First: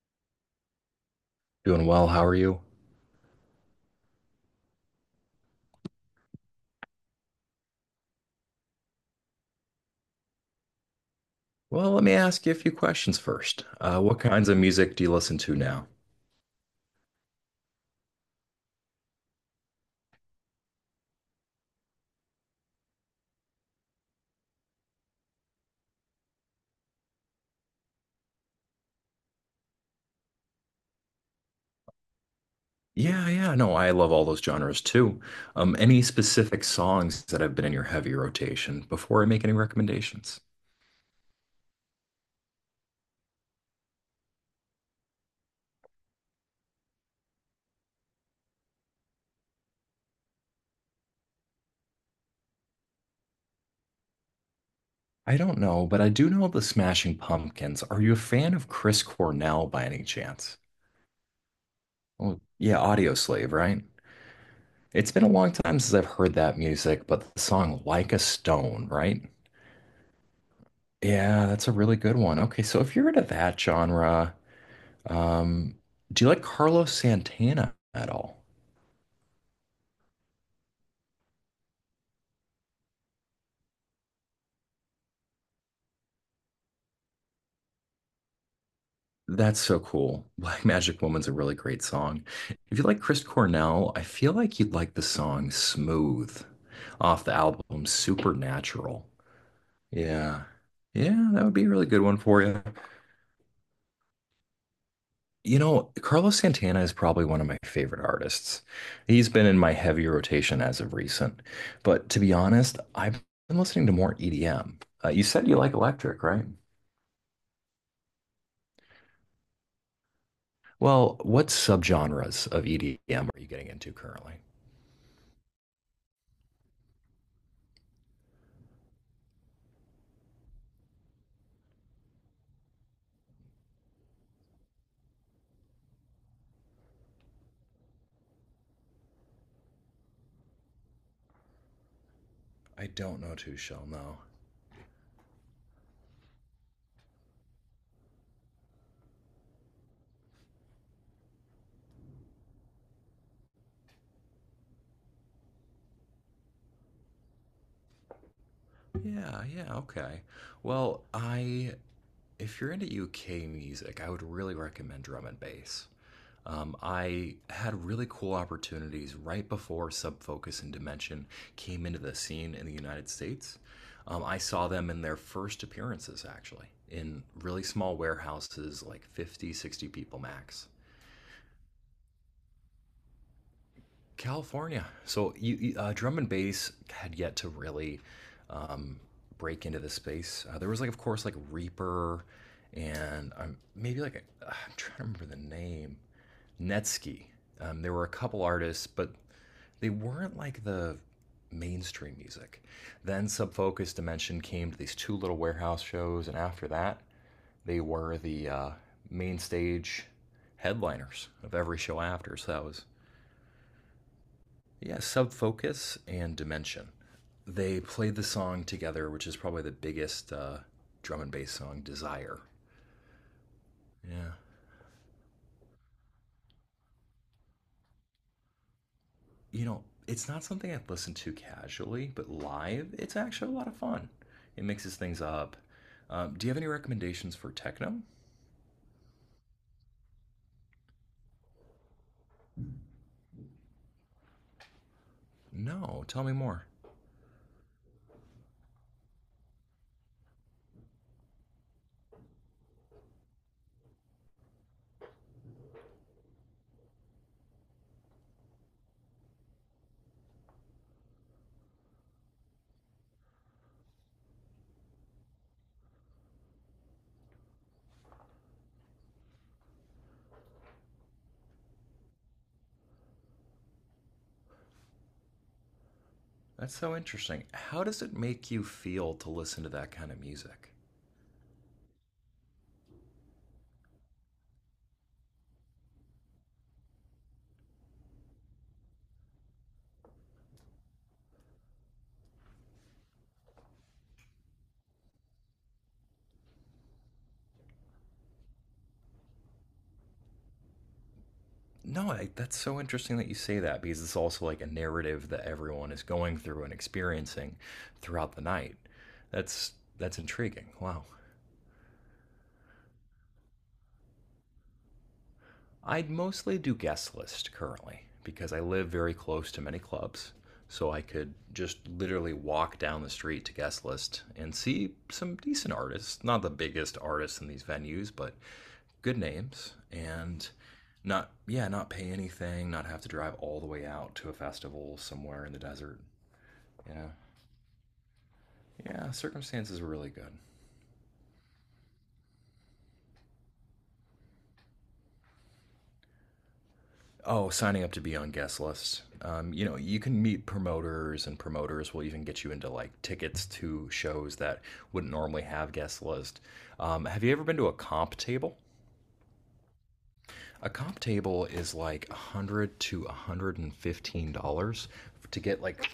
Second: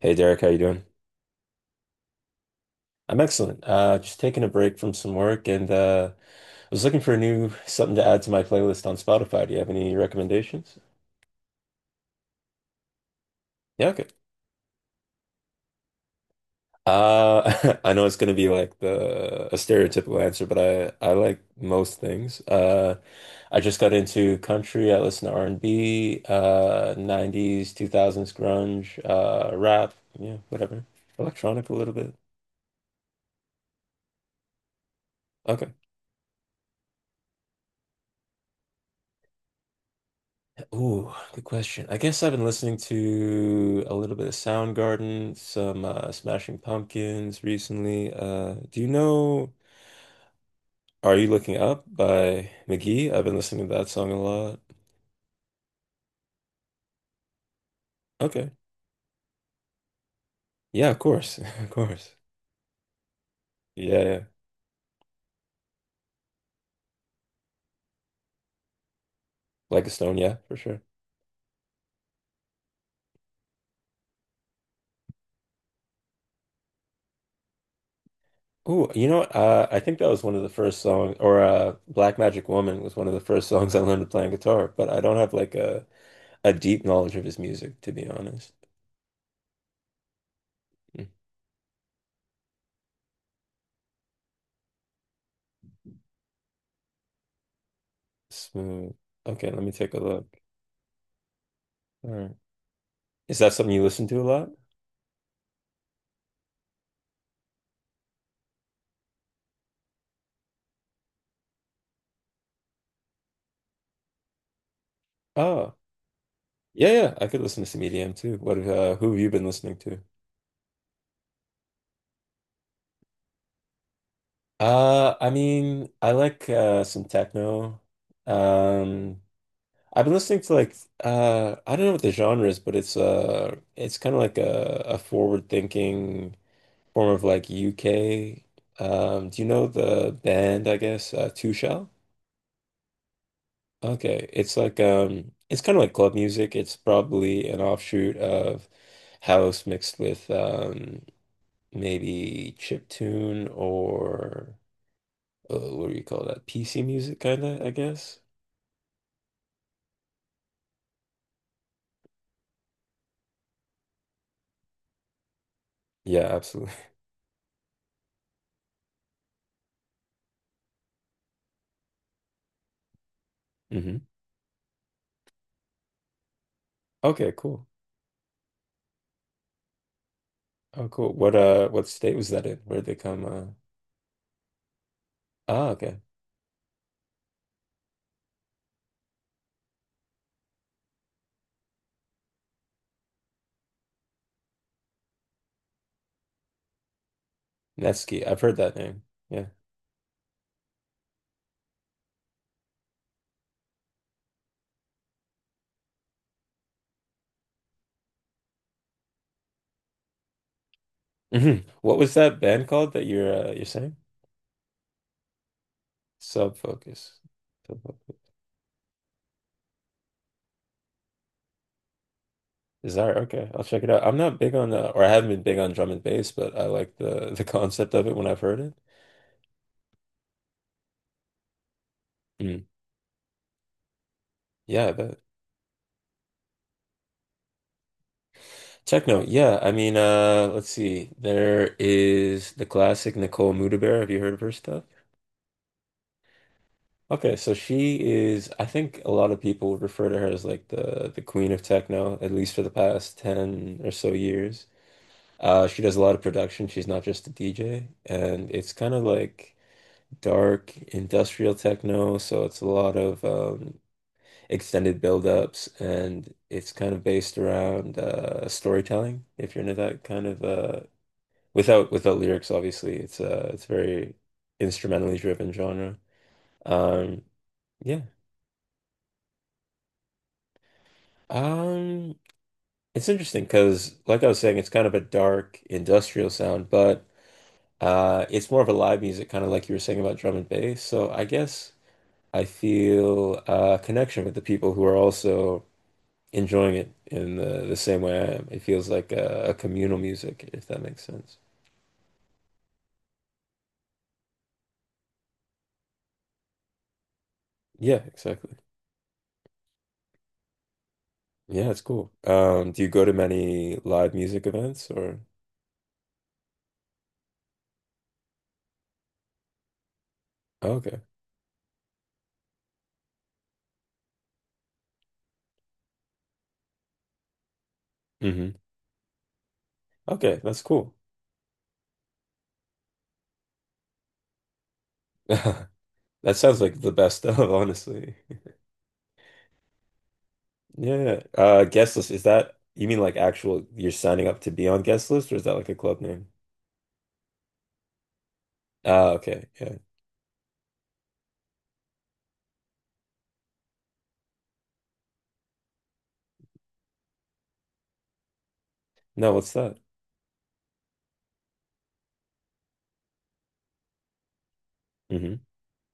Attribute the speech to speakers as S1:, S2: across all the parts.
S1: Hey Derek, how you doing?
S2: Doing well. How are you?
S1: I'm excellent. Just taking a break from some work and I was looking for a new something to add to my playlist on Spotify. Do you have any recommendations?
S2: Well, let me ask you a few questions first.
S1: Yeah, okay.
S2: What kinds of music do you listen to now?
S1: I know it's gonna be like the a stereotypical answer, but I like most things. I just got into country. I listen to R&B, 90s, 2000s grunge, rap, yeah, whatever. Electronic a little bit.
S2: Yeah, yeah, no, I love all those genres too.
S1: Okay.
S2: Any specific songs that have been in your heavy rotation before I make any recommendations?
S1: Ooh, good question. I guess I've been listening to a little bit of Soundgarden, some Smashing Pumpkins recently. Do you know Are You Looking Up by McGee? I've been listening to that song a lot.
S2: I don't know, but I do know the Smashing Pumpkins. Are you a
S1: Okay.
S2: fan of Chris Cornell by any chance?
S1: Yeah, of course. Of course.
S2: Oh, yeah, Audio Slave, right?
S1: Yeah, yeah.
S2: It's been a long time since I've heard that music, but the song Like a Stone, right?
S1: Like a Stone, yeah, for sure.
S2: Yeah, that's a really good one. Okay, so if you're into that genre, Um, do you like Carlos Santana at all?
S1: Ooh, you know what? I think that was one of the first songs, or Black Magic Woman was one of the first songs I learned to play on guitar, but I don't have like a deep knowledge of his music, to be honest.
S2: That's so cool. Black Magic
S1: Mm.
S2: Woman's a really great song. If you like Chris Cornell, I feel like you'd like the song Smooth off the album
S1: Smooth.
S2: Supernatural.
S1: Okay, let me take a look.
S2: Yeah. Yeah, that would be a really good
S1: All
S2: one
S1: right.
S2: for you.
S1: Is that something you listen to a lot?
S2: You know, Carlos Santana is probably one of my favorite artists. He's been in my heavy rotation as of recent. But to be honest, I've been listening to more EDM. You said you
S1: Oh,
S2: like electric, right?
S1: yeah, yeah. I could listen to some EDM too. What who have you been listening to?
S2: Well, what subgenres of EDM are you getting into currently?
S1: I mean, I like some techno. Um, I've been listening to like I don't know what the genre is, but it's kind of like a forward-thinking form of like UK. Do you know the band, I guess, Two Shell?
S2: I don't know too shall know.
S1: Okay, it's like it's kind of like club music. It's probably an offshoot of house mixed with maybe chip tune or what do you call that? PC music, kind of, I guess.
S2: Yeah, yeah, okay. Well, I if you're into UK music, I would really recommend drum and bass.
S1: Yeah, absolutely.
S2: I had really cool opportunities right before Sub Focus and Dimension came into the scene in the United States.
S1: Hmm.
S2: I saw them in their first appearances, actually, in
S1: Okay,
S2: really
S1: cool.
S2: small warehouses, like 50, 60 people max.
S1: Oh, cool. What state was that in? Where did they come?
S2: California. So
S1: Ah, okay,
S2: drum and bass had yet to really break into this space. There was, like, of course, like Reaper, and maybe like I'm trying to remember the name Netsky. There were a
S1: Nevsky. I've
S2: couple
S1: heard that
S2: artists,
S1: name.
S2: but
S1: Yeah.
S2: they weren't like the mainstream music. Then Sub Focus Dimension came to these two little warehouse shows, and after that, they were the main stage headliners of
S1: Hmm.
S2: every
S1: What
S2: show
S1: was
S2: after.
S1: that
S2: So that
S1: band
S2: was.
S1: called that you're saying?
S2: Yeah, Sub Focus and
S1: Sub
S2: Dimension.
S1: Focus.
S2: They played the song together, which is probably the biggest drum and bass song, Desire.
S1: Desire, okay. I'll check it out.
S2: Yeah.
S1: I haven't been big on drum and bass, but I like the the concept of it when I've heard it.
S2: You know, it's not something I've listened to casually, but
S1: Mm.
S2: live, it's actually a lot of fun. It
S1: Yeah, I
S2: mixes
S1: bet.
S2: things up. Do you have any recommendations for techno?
S1: Techno, yeah. I mean, let's see. There is the classic Nicole Mudaber. Have you heard of her stuff?
S2: No, tell me more.
S1: Okay, so she is, I think, a lot of people would refer to her as like the queen of techno, at least for the past 10 or so years. She does a lot of production. She's not just a DJ, and it's kind of like dark industrial techno, so it's a lot of extended build-ups, and it's kind of based around storytelling. If you're into that kind of without lyrics, obviously, it's very instrumentally driven genre.
S2: That's so
S1: Um,
S2: interesting. How
S1: yeah.
S2: does it make you feel to listen to that kind of music?
S1: um, it's interesting because, like I was saying, it's kind of a dark industrial sound, but it's more of a live music, kind of like you were saying about drum and bass. So I guess I feel a connection with the people who are also enjoying it in the same way I am. It feels like a communal music, if that makes sense.
S2: No, that's so interesting that you say that because it's also like a narrative that everyone is going through and experiencing
S1: Yeah,
S2: throughout the
S1: exactly.
S2: night. That's intriguing. Wow.
S1: Yeah, it's cool. Do you go to many live music events or?
S2: I would mostly do guest list currently because I live very close to many clubs,
S1: Oh,
S2: so
S1: okay.
S2: I could just literally walk down the street to guest list and see some decent artists, not the biggest artists in these venues, but
S1: Hmm.
S2: good names,
S1: Okay,
S2: and
S1: that's cool.
S2: not, yeah, not pay anything, not have to drive all the way out to a festival somewhere in the desert.
S1: That sounds like the
S2: Yeah,
S1: best stuff, honestly.
S2: yeah, circumstances were really good.
S1: Yeah. Yeah. Guest list, is that, you mean like actual you're signing up to be on guest list, or is that like a club name?
S2: Oh, signing up to be on guest lists.
S1: Ah, okay. Yeah.
S2: You can meet promoters, and promoters will even get you into like tickets to shows that wouldn't normally have guest lists. Have you ever been to a comp table?
S1: No, what's that?
S2: A comp table is like 100 to $115
S1: Mm-hmm.
S2: to get like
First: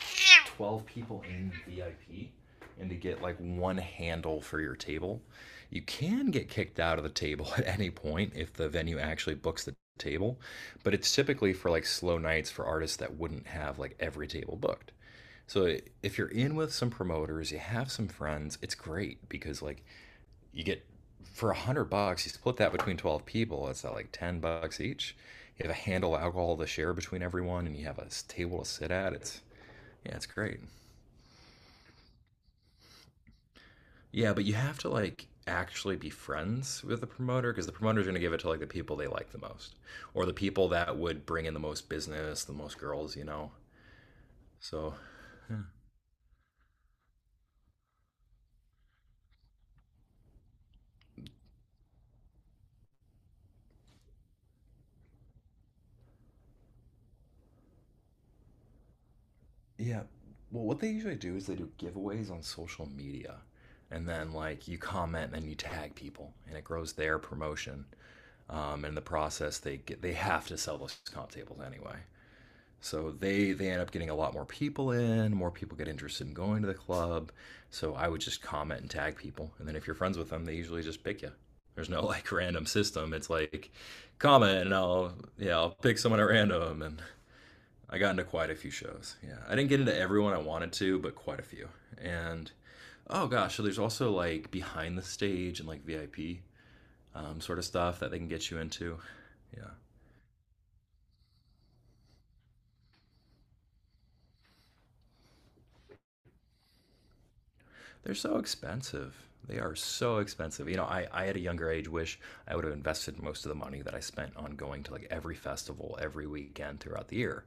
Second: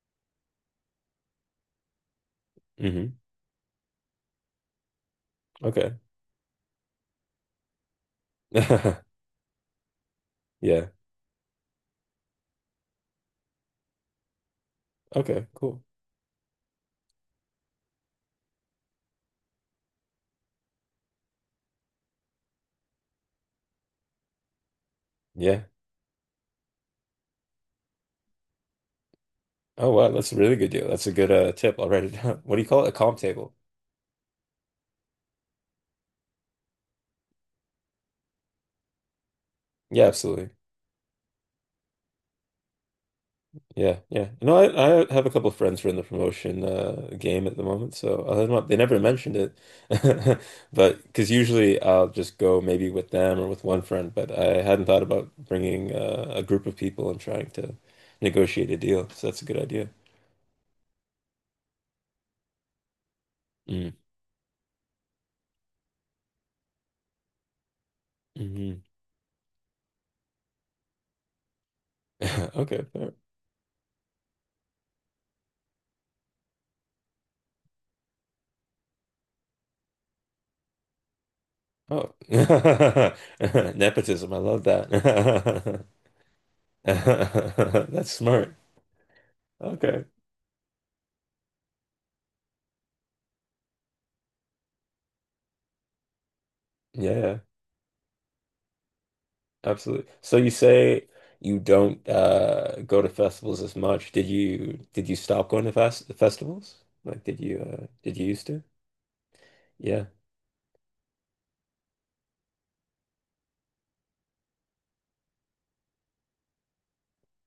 S2: 12 people in VIP and to
S1: Mm-hmm.
S2: get like one handle for your table. You
S1: Okay.
S2: can get kicked out of the table at any point if the venue actually books the table,
S1: Yeah.
S2: but it's typically for like slow nights for artists that wouldn't have like every table booked.
S1: Okay,
S2: So
S1: cool.
S2: if you're in with some promoters, you have some friends, it's great because like you get for 100 bucks, you split that between 12 people. It's at like 10 bucks each.
S1: Yeah.
S2: You have a handle of alcohol to share between everyone, and you have a table to sit at. It's
S1: Oh, wow,
S2: yeah, it's
S1: that's a really
S2: great.
S1: good deal. That's a good tip. I'll write it down. What do you call it? A comp table.
S2: Yeah, but you have to like actually be friends with the promoter because the promoter's going to give it to like the people they like the most,
S1: Yeah,
S2: or the
S1: absolutely.
S2: people that would bring in the most business, the most girls.
S1: Yeah, yeah. You know,
S2: So
S1: I have a couple of
S2: yeah.
S1: friends who are in the promotion game at the moment, so I'll hit them up. They never mentioned it, but because usually I'll just go maybe with them or with one friend, but I hadn't thought about bringing a group of people and trying to negotiate a deal. So that's a good idea.
S2: Yeah. Well, what they usually do is they do giveaways on social media.
S1: Mm.
S2: And then, like, you comment and you tag people, and it grows their promotion.
S1: Hmm.
S2: And in the process, they have to sell those comp tables anyway.
S1: Okay,
S2: So
S1: fair.
S2: they end up getting a lot more people in. More people get interested in going to the club. So I would just comment and tag people, and then if you're friends with them, they usually just pick you. There's no
S1: Oh,
S2: like random system. It's like
S1: nepotism. I love
S2: comment, and I'll yeah I'll
S1: that.
S2: pick someone at random. And I
S1: That's
S2: got into quite a
S1: smart.
S2: few shows. Yeah, I didn't get into
S1: Okay.
S2: everyone I wanted to, but quite a few. And oh gosh, so there's also like behind the stage and like VIP
S1: Yeah,
S2: sort of stuff that they can get you into. Yeah.
S1: absolutely. So you say you don't go to festivals as much. Did you stop going to festivals? Like did you uh
S2: They're
S1: did you
S2: so
S1: used to?
S2: expensive. They are
S1: Yeah.
S2: so expensive. You know, I at a younger age wish I would have invested most of the money that I spent on going to like every festival every weekend throughout the year.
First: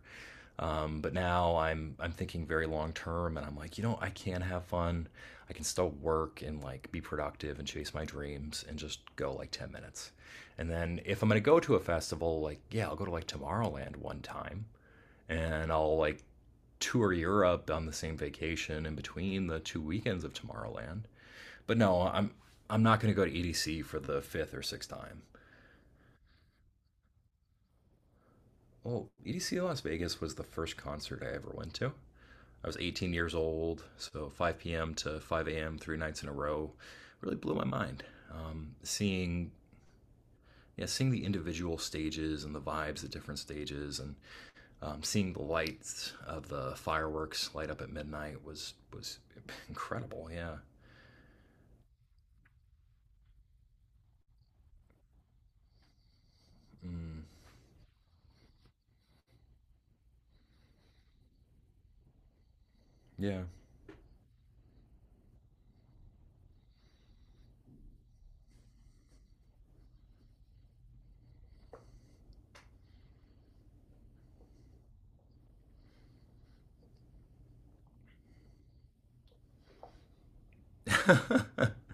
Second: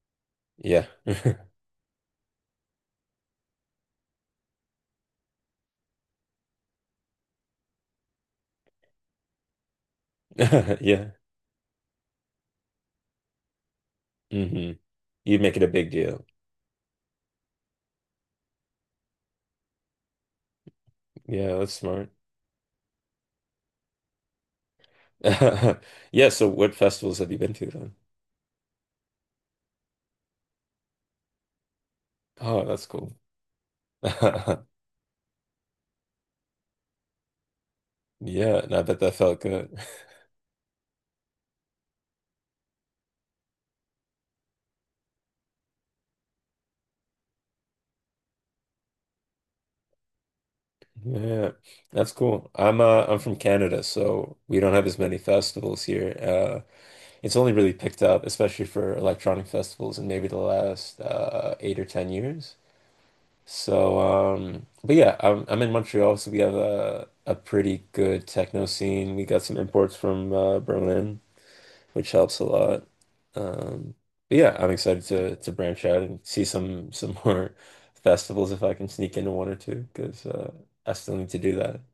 S1: Yeah.
S2: But now I'm thinking very long term, and I'm like, you know, I can have fun. I can still work and like be productive and chase my dreams and just go like 10 minutes. And then
S1: Yeah.
S2: if I'm going to go to a festival, like, yeah, I'll go to like Tomorrowland one time
S1: Hmm. You make it a
S2: and
S1: big
S2: I'll like
S1: deal.
S2: tour Europe on the same vacation in between the 2 weekends of Tomorrowland.
S1: Yeah, that's
S2: But no,
S1: smart.
S2: I'm not going to go to EDC for the fifth or sixth time.
S1: Yeah, so what festivals have you been to then?
S2: Oh, EDC Las Vegas was the first concert I ever went to.
S1: Oh,
S2: I was
S1: that's cool.
S2: 18 years old, so 5 p.m. to 5 a.m. 3 nights in a row really blew my mind.
S1: Yeah, and I bet that felt
S2: Seeing
S1: good.
S2: yeah, seeing the individual stages and the vibes at different stages, and seeing the lights of the fireworks light up at midnight was incredible. Yeah,
S1: Yeah, that's cool. I'm from Canada, so we don't have as many festivals here. It's only really picked up, especially for electronic festivals in maybe the last 8 or 10 years.
S2: yeah.
S1: So, but yeah, I'm in Montreal, so we have a pretty good techno scene. We got some imports from Berlin, which helps a lot. Um, but yeah, I'm excited to branch out and see some more festivals if I can sneak into one or two, because I still need to do that.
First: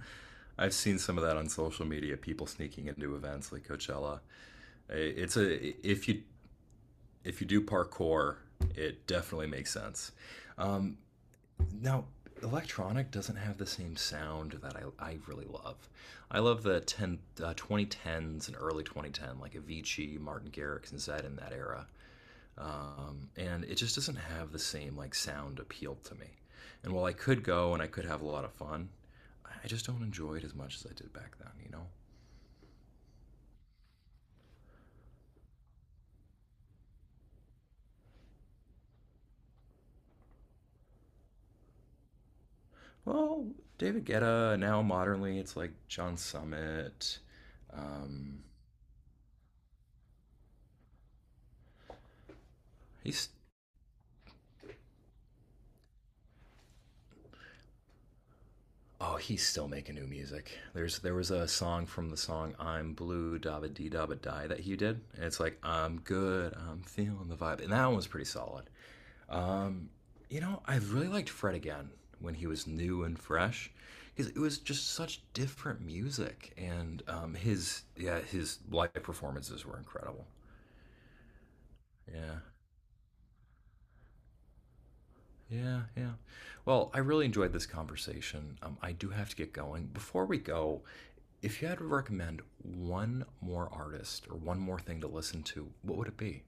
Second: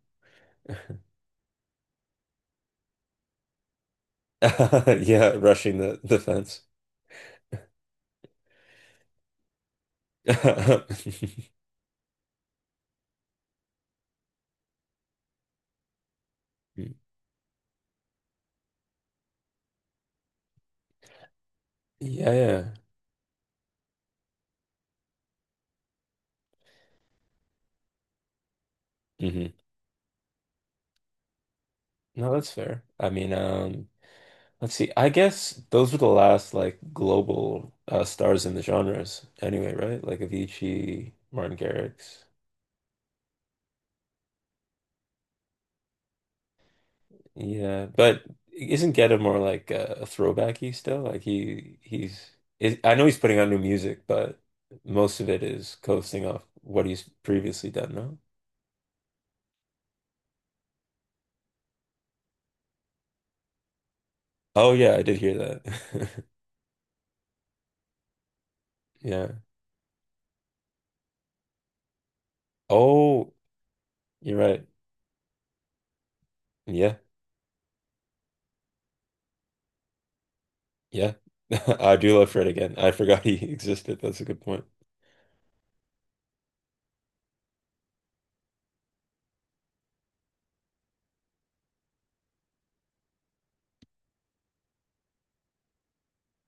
S2: I've seen some of that on social media. People sneaking into events like Coachella.
S1: Yeah,
S2: It's
S1: rushing
S2: a
S1: the the fence.
S2: if you do parkour, it definitely makes sense. Um, Now, electronic doesn't have the same sound that I really love. I love the 2010s and early 2010, like Avicii, Martin Garrix, and Zed in that era.
S1: Yeah, yeah.
S2: And it just doesn't have the same like sound appeal to me. And while I could go and I could have a lot of fun,
S1: Mhm.
S2: I just don't enjoy it as much as I did back then. You know.
S1: No, that's fair. I mean, let's see. I guess those were the last like global stars in the genres anyway, right? Like Avicii, Martin Garrix.
S2: Well, David Guetta now modernly, it's like John Summit.
S1: Yeah, but
S2: Um,
S1: isn't Geta more like a throwbacky still? Like he he's is, I know he's
S2: he's
S1: putting out new music, but most of it is coasting off what he's previously done, no?
S2: oh, he's still making new music. There was a song from the song "I'm Blue" "Dabba Dee Dabba Die" that
S1: Oh,
S2: he
S1: yeah, I
S2: did,
S1: did
S2: and
S1: hear
S2: it's like "I'm
S1: that.
S2: good, I'm feeling the vibe," and that one was pretty solid.
S1: Yeah.
S2: Um, I really liked Fred again when he was new and
S1: Oh,
S2: fresh because
S1: you're
S2: it was
S1: right.
S2: just such different music
S1: Yeah.
S2: and his yeah his live performances were incredible.
S1: Yeah. I do love
S2: Yeah.
S1: Fred again. I forgot he existed. That's a good point.
S2: Yeah, yeah. Well, I really enjoyed this conversation. I do have to get going. Before we go, if you had to recommend one more artist or one more thing to listen to, what would it be?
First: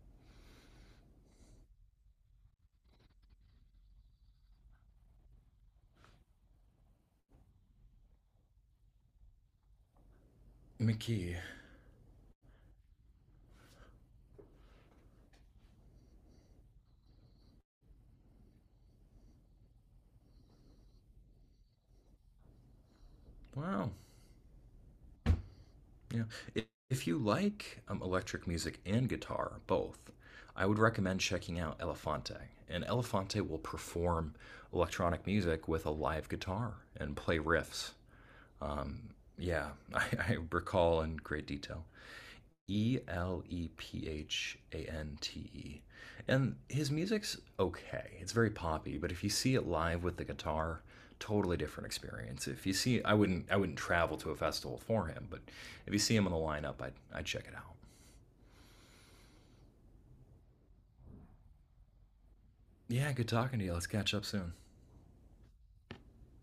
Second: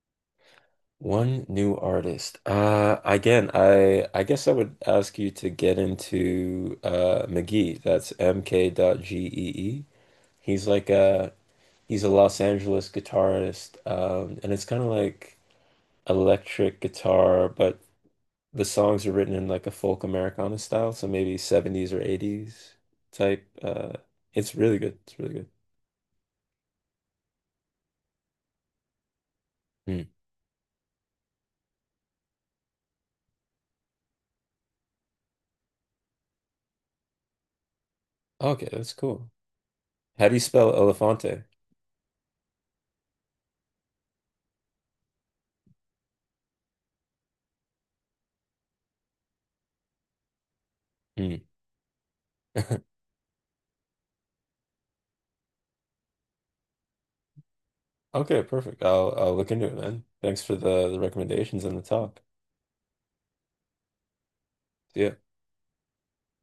S1: One new artist. Again, I guess I would ask you to get into McGee. That's Mk.gee. He's like a
S2: McKee.
S1: he's a Los Angeles guitarist, and it's kind of like electric guitar, but the songs are written in like a folk Americana style, so maybe 70s or 80s type.
S2: Wow.
S1: It's really good. It's really good.
S2: Yeah. If you like electric music and guitar, both,
S1: Hmm.
S2: I would recommend checking out Elefante. And Elefante will perform electronic music with a live guitar and play riffs.
S1: Okay, that's cool.
S2: Yeah, I,
S1: How do
S2: I
S1: you spell
S2: recall in
S1: Elefante?
S2: great detail. Elephante. And his music's okay. It's very poppy, but if you see it live with the guitar,
S1: Hmm.
S2: totally different experience. If you see I wouldn't travel to a festival for him, but if you see him on the lineup, I'd check it out.
S1: Okay, perfect. I'll look into it then. Thanks for the recommendations and the talk.
S2: Yeah, good talking to you. Let's catch up soon.
S1: See ya.